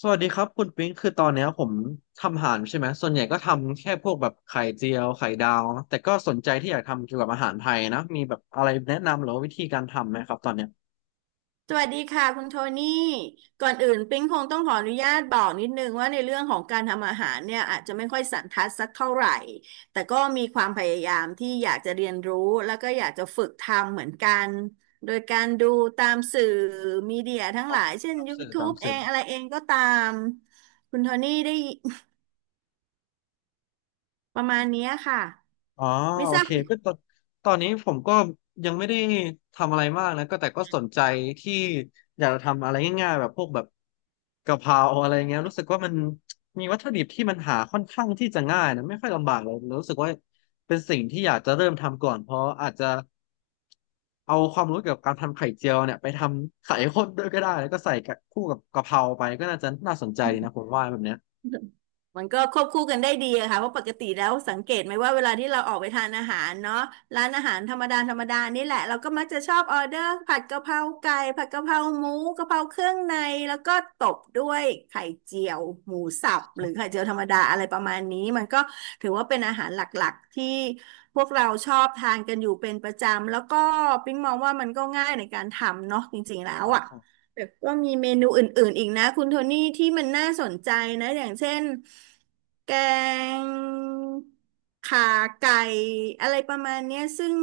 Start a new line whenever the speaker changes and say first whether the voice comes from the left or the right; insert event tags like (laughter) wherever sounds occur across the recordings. left: สวัสดีครับคุณปิ๊งคือตอนเนี้ยผมทำอาหารใช่ไหมส่วนใหญ่ก็ทำแค่พวกแบบไข่เจียวไข่ดาวแต่ก็สนใจที่อยากทำเกี่ยวกับอาหารไทยนะมีแบบอะไรแนะนำหรือว่าวิธีการทำไหมครับตอนเนี้ย
right: สวัสดีค่ะคุณโทนี่ก่อนอื่นปิ๊งคงต้องขออนุญาตบอกนิดนึงว่าในเรื่องของการทำอาหารเนี่ยอาจจะไม่ค่อยสันทัดสักเท่าไหร่แต่ก็มีความพยายามที่อยากจะเรียนรู้แล้วก็อยากจะฝึกทำเหมือนกันโดยการดูตามสื่อมีเดียทั้ง
left: อ๋
right: ห
left: อ
right: ลายเช่น
left: ตามสื่อตาม
right: YouTube เอ
left: สื่อ
right: งอะไรเองก็ตามคุณโทนี่ได้ประมาณเนี้ยค่ะ
left: อ๋อ
right: ไม่
left: โอ
right: ทราบ
left: เคก็ตอนนี้ผมก็ยังไม่ได้ทำอะไรมากนะก็แต่ก็สนใจที่อยากจะทำอะไรง่ายๆแบบพวกแบบกะเพราอะไรเงี้ยรู้สึกว่ามันมีวัตถุดิบที่มันหาค่อนข้างที่จะง่ายนะไม่ค่อยลำบากเลยรู้สึกว่าเป็นสิ่งที่อยากจะเริ่มทำก่อนเพราะอาจจะเอาความรู้เกี่ยวกับการทำไข่เจียวเนี่ยไปทำไข่ข้นด้วยก็ได้แล้วก็ใส่กับคู่กับกะเพราไปก็น่าจะน่าสนใจนะผมว่าแบบเนี้ย
right: มันก็ควบคู่กันได้ดีอะค่ะเพราะปกติแล้วสังเกตไหมว่าเวลาที่เราออกไปทานอาหารเนาะร้านอาหารธรรมดาธรรมดานี่แหละเราก็มักจะชอบออเดอร์ผัดกะเพราไก่ผัดกะเพราหมูกะเพราเครื่องในแล้วก็ตบด้วยไข่เจียวหมูสับหรือไข่เจียวธรรมดาอะไรประมาณนี้มันก็ถือว่าเป็นอาหารหลักๆที่พวกเราชอบทานกันอยู่เป็นประจำแล้วก็ปิ๊งมองว่ามันก็ง่ายในการทำเนาะจริงๆแล้ว
left: อ่
right: อะ
left: า
right: แต่ก็มีเมนูอื่นๆอีกนะคุณโทนี่ที่มันน่าสนใจนะอย่างเช่นแกงขาไก่อะไรประมาณเนี้ยซึ่ง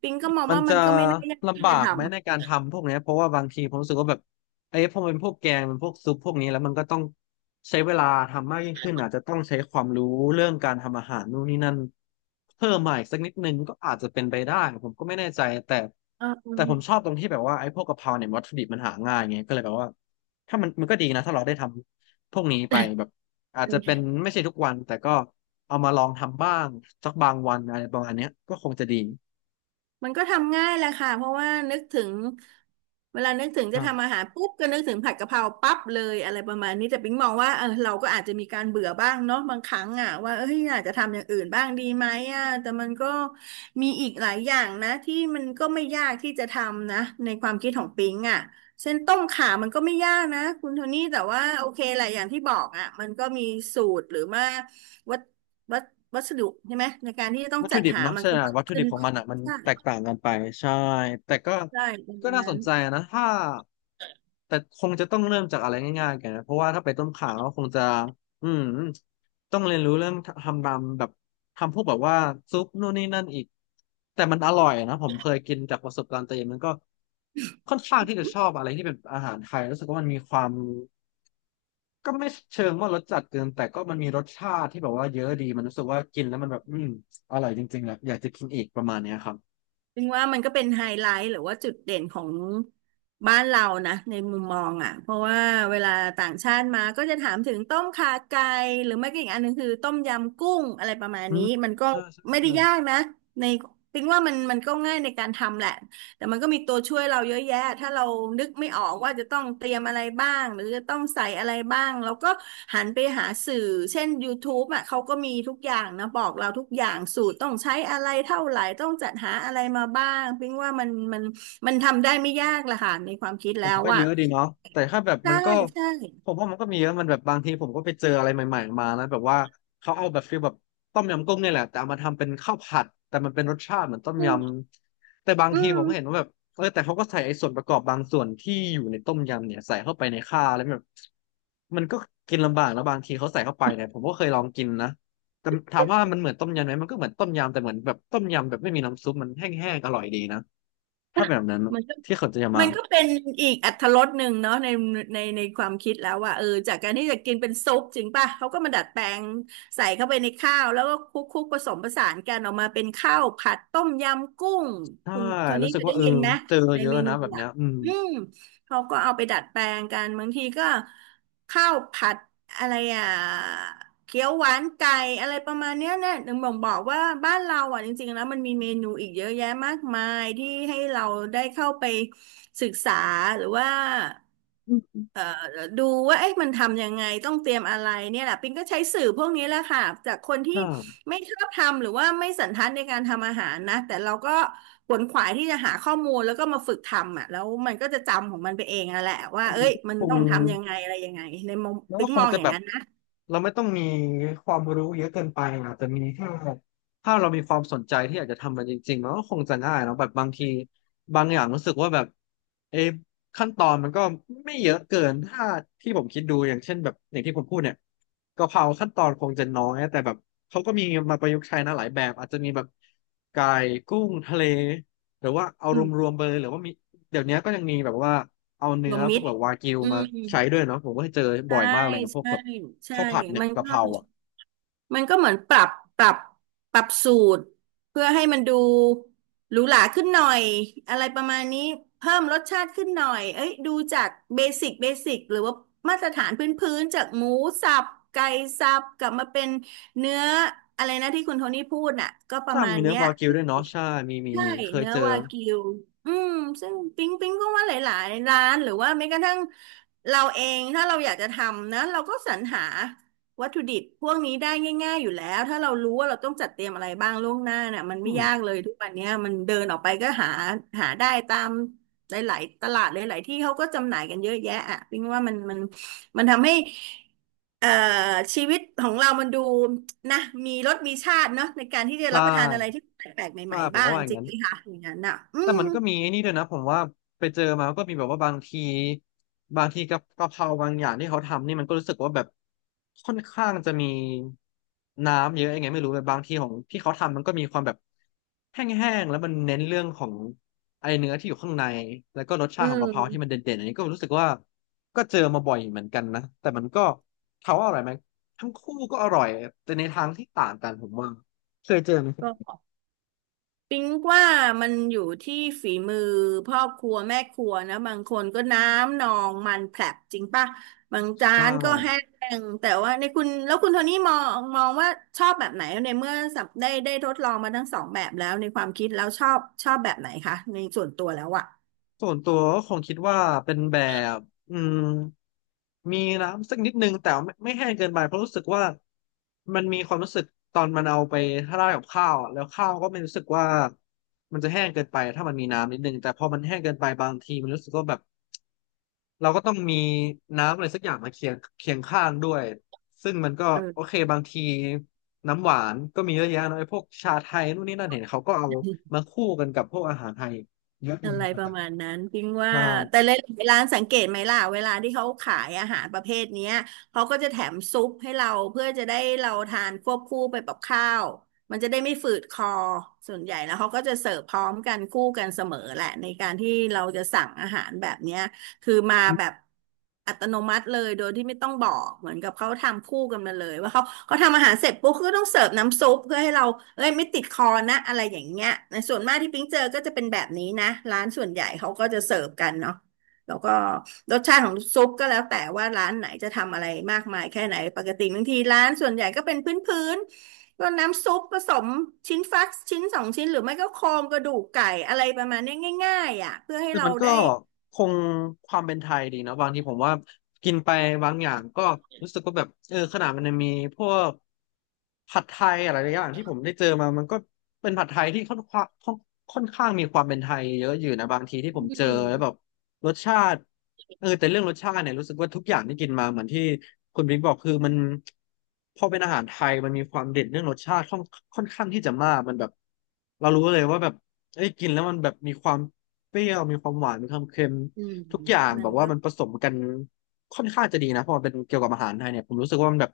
right: ปิงก็มอง
left: มัน
right: ว่ามั
left: จะ
right: นก็ไม่น่ายากที่
left: ลำบา
right: จะ
left: ก
right: ทำ
left: ไหมในการทำพวกเนี้ยเพราะว่าบางทีผมรู้สึกว่าแบบไอ้พอมันเป็นพวกแกงมันพวกซุปพวกนี้แล้วมันก็ต้องใช้เวลาทำมากยิ่งขึ้นอาจจะต้องใช้ความรู้เรื่องการทำอาหารนู่นนี่นั่นเพิ่มมาอีกสักนิดนึงก็อาจจะเป็นไปได้ผมก็ไม่แน่ใจแต่ผม
right: เ
left: ชอบตรงที่แบบว่าไอ้พวกกะเพราเนี่ยวัตถุดิบมันหาง่ายไงก็เลยแบบว่าถ้ามันก็ดีนะถ้าเราได้ทำพวกนี้ไปแบบอาจ
right: อ
left: จะเป็น
right: อ
left: ไม่ใช่ทุกวันแต่ก็เอามาลองทำบ้างสักบางวันอะไรประมาณเนี้ยก็คงจะดี
right: มันก็ทำง่ายแหละค่ะเพราะว่านึกถึงเวลานึกถึงจะทำอาหารปุ๊บก็นึกถึงผัดกะเพราปั๊บเลยอะไรประมาณนี้แต่ปิ๊งมองว่าเออเราก็อาจจะมีการเบื่อบ้างเนาะบางครั้งอ่ะว่าเอ้ยอาจจะทำอย่างอื่นบ้างดีไหมอ่ะแต่มันก็มีอีกหลายอย่างนะที่มันก็ไม่ยากที่จะทำนะในความคิดของปิ๊งอ่ะเส้นต้มข่ามันก็ไม่ยากนะคุณโทนี่แต่ว่าโอเคแหละอย่างที่บอกอ่ะมันก็มีสูตรหรือว่าวัตวัตวัสดุใช่ไหมในการที่จะต้อง
left: วัต
right: จั
left: ถุ
right: ด
left: ดิบ
right: หา
left: เนาะ
right: มัน
left: ใช่
right: ก็มาก
left: วัตถุ
right: ขึ้
left: ดิ
right: น
left: บของมันอ่ะมันแตกต่างกันไปใช่แต่ก็
right: ใช่ประ
left: ก็
right: มาณ
left: น่าส
right: นั้น
left: นใจนะถ้าแต่คงจะต้องเริ่มจากอะไรง่ายๆกันนะเพราะว่าถ้าไปต้มข่าก็คงจะอืมต้องเรียนรู้เรื่องทำตามแบบทำพวกแบบว่าซุปนู่นนี่นั่นอีกแต่มันอร่อยนะผมเคยกินจากประสบการณ์ตัวเองมันก็ค่อนข้างที่จะชอบอะไรที่เป็นอาหารไทยรู้สึกว่ามันมีความ ก็ไม่เชิงว่ารสจัดเกินแต่ก็มันมีรสชาติที่แบบว่าเยอะดีมันรู้สึกว่ากินแล้วมันแบบอืมอร่อยจริงๆแหละอยากจะกินอีกประมาณเนี้ยครับ
right: ถึงว่ามันก็เป็นไฮไลท์หรือว่าจุดเด่นของบ้านเรานะในมุมมองอ่ะเพราะว่าเวลาต่างชาติมาก็จะถามถึงต้มข่าไก่หรือไม่ก็อีกอันหนึงคือต้มยำกุ้งอะไรประมาณ
left: อื
right: นี้
left: ม
right: มันก็
left: ใช่ใช่
right: ไม่ได้
left: ใช่
right: ยากนะในถึงว่ามันก็ง่ายในการทำแหละ แต่มันก็มีตัวช่วยเราเยอะแยะถ้าเรานึกไม่ออกว่าจะต้องเตรียมอะไรบ้างหรือจะต้องใส่อะไรบ้างเราก็หันไปหาสื่อเช่น y o ท t u อ่ะเขาก็มีทุกอย่างนะบอกเราทุกอย่างสูตรต้องใช้อะไรเท่าไหร่ต้องจัดหาอะไรมาบ้างพิงว่ามันทำได้ไม่ยากละค่ะในความคิด
left: ผ
right: แล้
left: ม
right: ว
left: ก็เย
right: อ่ะ
left: อะดีเนาะแต่ถ้าแบบมั
right: ใช่
left: นก็
right: ใช่
left: ผมว่ามันก็มีเยอะมันแบบบางทีผมก็ไปเจออะไรใหม่ๆมานะแบบว่าเขาเอาแบบฟีลแบบต้มยำกุ้งเนี่ยแหละแต่เอามาทำเป็นข้าวผัดแต่มันเป็นรสชาติเหมือนต้ม
right: อื
left: ย
right: ม
left: ำแต่บาง
right: อื
left: ทีผ
right: ม
left: มก็เห็น
right: (laughs)
left: ว่าแบบเออแต่เขาก็ใส่ไอ้ส่วนประกอบบางส่วนที่อยู่ในต้มยำเนี่ยใส่เข้าไปในข้าวแล้วแบบมันก็กินลำบากแล้วบางทีเขาใส่เข้าไปเนี่ยผมก็เคยลองกินนะแต่ถามว่ามันเหมือนต้มยำไหมมันก็เหมือนต้มยำแต่เหมือนแบบต้มยำแบบไม่มีน้ำซุปมันแห้งๆอร่อยดีนะถ้าเป็นแบบนั้น
right: มันก็
left: ที่เขาจะมา
right: มันก็เป็นอีกอรรถรสหนึ่งเนาะในความคิดแล้วว่าเออจากการที่จะกินเป็นซุปจริงป่ะเขาก็มาดัดแปลงใส่เข้าไปในข้าวแล้วก็คลุกคลุกผสมผสานกันออกมาเป็นข้าวผัดต้มยำกุ้ง
left: ใช่
right: คุณโทนี้
left: รู้สึ
right: เค
left: ก
right: ย
left: ว่า
right: ได้
left: เออ
right: ยินไหม
left: เจอ
right: ใน
left: เยอะ
right: เมนู
left: นะแบบเนี้
right: อ่ะ
left: ยอืม
right: อืมเขาก็เอาไปดัดแปลงกันบางทีก็ข้าวผัดอะไรอ่ะ เกี๊ยวหวานไก่อะไรประมาณเนี้ยเนี่ยถึงบอกว่าบ้านเราอ่ะจริงๆแล้วมันมีเมนูอีกเยอะแยะมากมายที่ให้เราได้เข้าไปศึกษาหรือว่า
left: อืมอืม
right: เอ่อดูว่าเอ๊ะมันทำยังไงต้องเตรียมอะไรเนี่ยแหละปิงก็ใช้สื่อพวกนี้แหละค่ะจากคนที่
left: ใช่
right: ไม่ชอบทำหรือว่าไม่สันทัดในการทำอาหารนะแต่เราก็ขวนขวายที่จะหาข้อมูลแล้วก็มาฝึกทำอ่ะแล้วมันก็จะจำของมันไปเองอะแหละว่า
left: มั
right: เอ้
left: น
right: ย
left: ก็
right: มัน
left: คง
right: ต้องทำยังไงอะไรยังไงในมุม
left: แล้ว
right: ปิ
left: ก็
right: ง
left: ค
right: ม
left: ง
right: อง
left: จะ
right: อย่า
left: แบ
right: ง
left: บ
right: นั้นนะ
left: เราไม่ต้องมีความรู้เยอะเกินไปอ่ะแต่มีแค่ถ้าเรามีความสนใจที่อยากจะทำมันจริงๆมันก็คงจะง่ายเนาะแบบบางทีบางอย่างรู้สึกว่าแบบเอะขั้นตอนมันก็ไม่เยอะเกินถ้าที่ผมคิดดูอย่างเช่นแบบอย่างที่ผมพูดเนี่ยกะเพราขั้นตอนคงจะน้อยแต่แบบเขาก็มีมาประยุกต์ใช้นะหลายแบบอาจจะมีแบบไก่กุ้งทะเลหรือว่าเอารวมๆไปเลยหรือว่ามีเดี๋ยวนี้ก็ยังมีแบบว่า เอา
right: ร
left: เนื้อ
right: วม
left: พ
right: มิ
left: วก
right: ตร
left: แบบวากิว
right: อื
left: มา
right: ม
left: ใช้ด้วยเนาะผมก็เจอบ่
right: ใช่
left: อยมากเลยนะพวก
right: ใช่
left: แบบ
right: ใช่
left: ข้าวผัดเนี่ย
right: มัน
left: กะ
right: ก็
left: เพราอ่ะ
right: มันก็เหมือนปรับ ปรับสูตร เพื่อให้มันดูหรูหราขึ้นหน่อย อะไรประมาณนี้ เพิ่มรสชาติขึ้นหน่อยเอ้ยดูจากเบสิกเบสิกหรือว่ามาตรฐานพื้นพื้นจากหมูสับ ไก่สับกลับมาเป็นเนื้ออะไรนะที่คุณโทนี่พูดน่ะก็ประ
left: ใช่
right: มา
left: มี
right: ณ
left: เนื้อ
right: เนี้ย
left: วากิวด้วยเนาะใช่มีมี
right: ใช่
left: มีเคย
right: เนื้อ
left: เจอ
right: วากิวอืมซึ่งปิ๊งก็ว่าหลายๆร้านหรือว่าแม้กระทั่งเราเองถ้าเราอยากจะทำนะเราก็สรรหาวัตถุดิบพวกนี้ได้ง่ายๆอยู่แล้วถ้าเรารู้ว่าเราต้องจัดเตรียมอะไรบ้างล่วงหน้าน่ะมัน
left: อื
right: ไม่
left: ม
right: ยากเลยทุกวันเนี้ยมันเดินออกไปก็หาหาได้ตามหลายๆตลาดหลายๆที่เขาก็จำหน่ายกันเยอะแยะอ่ะปิ๊งว่ามันทำให้เอ่อชีวิตของเรามันดู นะมีรสมีชาติเนาะในการที่จะ
left: ใช่
right: รับประทานอะไรที่แปลกๆให
left: ใช่
right: ม่
left: ผ
right: ๆ
left: ม
right: บ้า
left: ก็
right: ง
left: ว่าอย่า
right: จ
left: ง
right: ริง
left: นั้น
right: ไหมคะอย่างนั้นอ่ะอื
left: แต่
right: ม
left: มันก็มีไอ้นี่ด้วยนะผมว่าไปเจอมาก็มีแบบว่าบางทีกับกะเพราบางอย่างที่เขาทำนี่มันก็รู้สึกว่าแบบค่อนข้างจะมีน้ำเยอะยังไงไม่รู้แบบบางทีของที่เขาทำมันก็มีความแบบแห้งๆแล้วมันเน้นเรื่องของไอเนื้อที่อยู่ข้างในแล้วก็รสชา
right: อื
left: ติของกะเพราที่มัน
right: ม
left: เด่นๆอันนี้ก็รู้สึกว่าก็เจอมาบ่อยเหมือนกันนะแต่มันก็ถามว่าอร่อยไหมทั้งคู่ก็อร่อยแต่ในทางที่ต่างกันผมว่าเคยเจอไหม
right: ก็ปิ๊งว่ามันอยู่ที่ฝีมือพ่อครัวแม่ครัวนะบางคนก็น้ำนองมันแผลบจริงป่ะบางจา
left: ใช่
right: นก็แห้งแต่ว่าในคุณแล้วคุณโทนี่มองว่าชอบแบบไหนในเมื่อสับได้ทดลองมาทั้งสองแบบแล้วในความคิดแล้วชอบแบบไหนคะในส่วนตัวแล้วอะ
left: ส่วนตัวก็คงคิดว่าเป็นแบบอืมมีน้ำสักนิดนึงแต่ไม่แห้งเกินไปเพราะรู้สึกว่ามันมีความรู้สึกตอนมันเอาไปราดกับข้าวอะแล้วข้าวก็ไม่รู้สึกว่ามันจะแห้งเกินไปถ้ามันมีน้ำนิดนึงแต่พอมันแห้งเกินไปบางทีมันรู้สึกว่าแบบเราก็ต้องมีน้ำอะไรสักอย่างมาเคียงข้างด้วยซึ่งมันก็
right: เอ
left: โอเคบางทีน้ำหวานก็มีเยอะแยะเนอะไอ้พวกชาไทยนู่นนี่นั่นเห็นเขาก็เอา
right: อ
left: มาคู่กันกับพวกอาหารไทยเยอะดี
right: อะ
left: เห
right: ไร
left: มือน
right: ป
left: กั
right: ระ
left: น
right: มาณนั้นพิงว่า
left: ใช่
right: แต่หลายๆร้านสังเกตไหมล่ะเวลาที่เขาขายอาหารประเภทเนี้ยเขาก็จะแถมซุปให้เราเพื่อจะได้เราทานควบคู่ไปกับข้าวมันจะได้ไม่ฝืดคอส่วนใหญ่แล้วเขาก็จะเสิร์ฟพร้อมกันคู่กันเสมอแหละในการที่เราจะสั่งอาหารแบบเนี้ย คือมาแบบอัตโนมัติเลยโดยที่ไม่ต้องบอกเหมือนกับเขาทำคู่กันมาเลยว่าเขาทำอาหารเสร็จปุ๊บก็ต้องเสิร์ฟน้ำซุปเพื่อให้เราเอ้ยไม่ติดคอนะอะไรอย่างเงี้ยในส่วนมากที่ปิ๊งเจอก็จะเป็นแบบนี้นะร้านส่วนใหญ่เขาก็จะเสิร์ฟกันเนาะแล้วก็รสชาติของซุปก็แล้วแต่ว่าร้านไหนจะทำอะไรมากมายแค่ไหนปกติบางทีร้านส่วนใหญ่ก็เป็นพื้นๆก็น้ำซุปผสมชิ้นฟักชิ้นสองชิ้นหรือไม่ก็โครงกระดูกไก่อะไรประมาณเนี้ยง่ายๆอ่ะเพื่อให้
left: แต่
right: เรา
left: มันก็
right: ได้
left: คงความเป็นไทยดีนะบางทีผมว่ากินไปบางอย่างก็รู้สึกว่าแบบเออขนาดมันยังมีพวกผัดไทยอะไรหลายอย่างที่ผมได้เจอมามันก็เป็นผัดไทยที่ค่อนข้างมีความเป็นไทยเยอะอยู่นะบางทีที่
right: อื
left: ผมเจอ
right: ม
left: แล้วแบบรสชาติเออแต่เรื่องรสชาติเนี่ยรู้สึกว่าทุกอย่างที่กินมาเหมือนที่คุณบิ๊กบอกคือมันพอเป็นอาหารไทยมันมีความเด่นเรื่องรสชาติค่อนข้างที่จะมากมันแบบ เรารู้เลยว่าแบบเอ้ยกินแล้วมันแบบมีความเปรี้ยวมีความหวานมีความเค็ม
right: อืม
left: ทุกอย่าง
right: มั
left: แบ
right: น
left: บว่า
right: ก็
left: มันผสมกันค่อนข้างจะดีนะเพราะมันเป็นเกี่ยวกับอาหารไทยเนี่ยผมรู้สึกว่ามันแบบ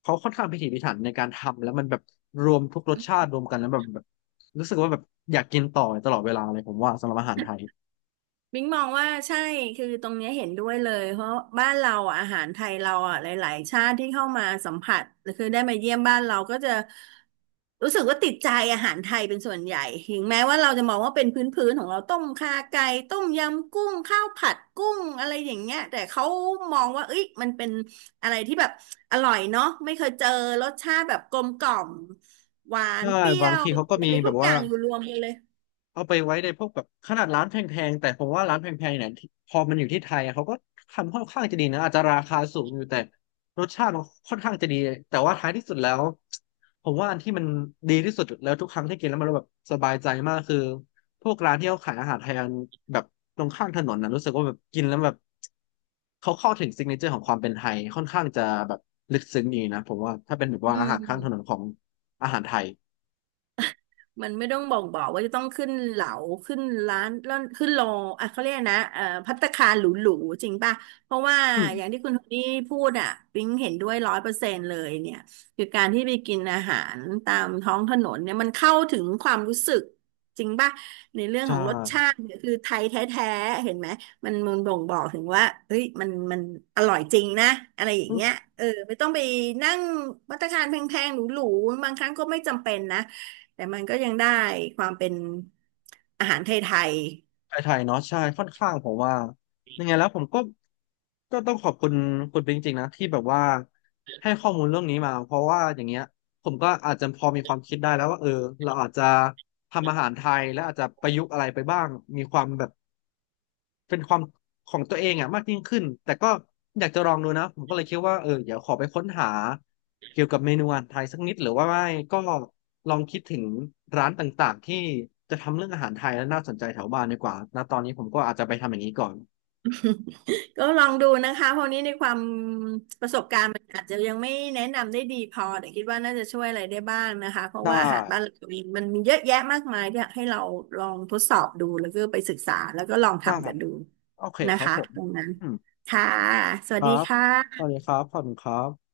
left: เขาค่อนข้างพิถีพิถันในการทำแล้วมันแบบรวมทุกรสชาติรวมกันแล้วแบบรู้สึกว่าแบบอยากกินต่อตลอดเวลาเลยผมว่าสำหรับอาหารไทย
right: บิ๊กมองว่าใช่คือตรงเนี้ยเห็นด้วยเลยเพราะบ้านเราออาหารไทยเราอ่ะหลายๆชาติที่เข้ามาสัมผัสคือได้มาเยี่ยมบ้านเราก็จะรู้สึกว่าติดใจอาหารไทยเป็นส่วนใหญ่ถึงแม้ว่าเราจะมองว่าเป็นพื้นๆของเราต้มข่าไก่ต้มยำกุ้งข้าวผัดกุ้งอะไรอย่างเงี้ยแต่เขามองว่าเอ้ยมันเป็นอะไรที่แบบอร่อยเนาะไม่เคยเจอรสชาติแบบกลมกล่อมหวาน
left: ใช่
right: เปรี้ย
left: บาง
right: ว
left: ทีเขาก็
right: อะ
left: มี
right: ไร
left: แบ
right: ทุก
left: บ
right: อ
left: ว่า
right: ย่างอยู่รวมกันเลย
left: เอาไปไว้ในพวกแบบขนาดร้านแพงๆแต่ผมว่าร้านแพงๆเนี่ยที่พอมันอยู่ที่ไทยอะเขาก็ทำค่อนข้างจะดีนะอาจจะราคาสูงอยู่แต่รสชาติมันค่อนข้างจะดีแต่ว่าท้ายที่สุดแล้วผมว่าอันที่มันดีที่สุดแล้วทุกครั้งที่กินแล้วมันแบบสบายใจมากคือพวกร้านที่เขาขายอาหารไทยแบบตรงข้างถนนนะรู้สึกว่าแบบกินแล้วแบบเขาเข้าถึงซิกเนเจอร์ของความเป็นไทยค่อนข้างจะแบบลึกซึ้งดีนะผมว่าถ้าเป็นแบบ
right: อื
left: ว่าอาหารข้างถนน
right: ม
left: ของอาหารไทย
right: มันไม่ต้องบอกว่าจะต้องขึ้นเหลาขึ้นร้านแล้วขึ้นโลอ่ะเขาเรียกนะภัตตาคารหรูๆจริงป่ะเพราะว่า
left: อื
right: อย่าง
left: ม
right: ที่คุณโทนี่พูดอ่ะปิ๊งเห็นด้วย100%เลยเนี่ยคือการที่ไปกินอาหารตามท้องถนนเนี่ยมันเข้าถึงความรู้สึกจริงป่ะในเรื่อง
left: ใช่
right: ของรสชาติเนี่ยคือไทยแท้ๆเห็นไหมมันบ่งบอกถึงว่าเฮ้ยมันอร่อยจริงนะอะไรอย่างเงี้ยเออไม่ต้องไปนั่งภัตตาคารแพงๆหรูๆบางครั้งก็ไม่จำเป็นนะ แต่มันก็ยังได้ความเป็นอาหารไทย
left: ไทยๆเนาะใช่ค่อนข้างผมว่ายังไงแล้วผมก็ต้องขอบคุณคุณเป็นจริงๆนะที่แบบว่าให้ข้อมูลเรื่องนี้มาเพราะว่าอย่างเงี้ยผมก็อาจจะพอมีความคิดได้แล้วว่าเออเราอาจจะทำอาหารไทยและอาจจะประยุกต์อะไรไปบ้างมีความแบบ เป็นความของตัวเองอ่ะมากยิ่งขึ้น แต่ก็อยากจะลองดูนะ ผมก็เลยคิดว่าเออเดี๋ยวขอไปค้นหาเกี่ยวกับเมนูอาหารไทยสักนิดหรือว่าไม่ก็ลองคิดถึงร้านต่างๆที่จะทำเรื่องอาหารไทยแล้วน่าสนใจแถวบ้านดีกว่าณตอนนี้ผมก็อาจจะไปทำอย่างนี้ก่อน
right: ๆก็ลองดูนะคะเพราะนี้ในความประสบการณ์มันอาจจะยังไม่แนะนำได้ดีพอแต่คิดว่าน่าจะช่วยอะไรได้บ้างนะคะเพราะ
left: ได้
right: ว่าอาหารบ้านเราเองมันมีเยอะแยะมากมายที่ให้เราลองทดสอบดูแล้วก็ไปศึกษาแล้วก็ลอง
left: ได้
right: ทำกันดู
left: โอเค
right: นะ
left: ครับ
right: คะ
left: ผม
right: ตรงนั้น
left: อืม
right: ค่ะ ส
left: ค
right: วัส
left: รั
right: ดี
left: บ
right: ค่
left: สวัส
right: ะ
left: ดีครับขอบคุณครับ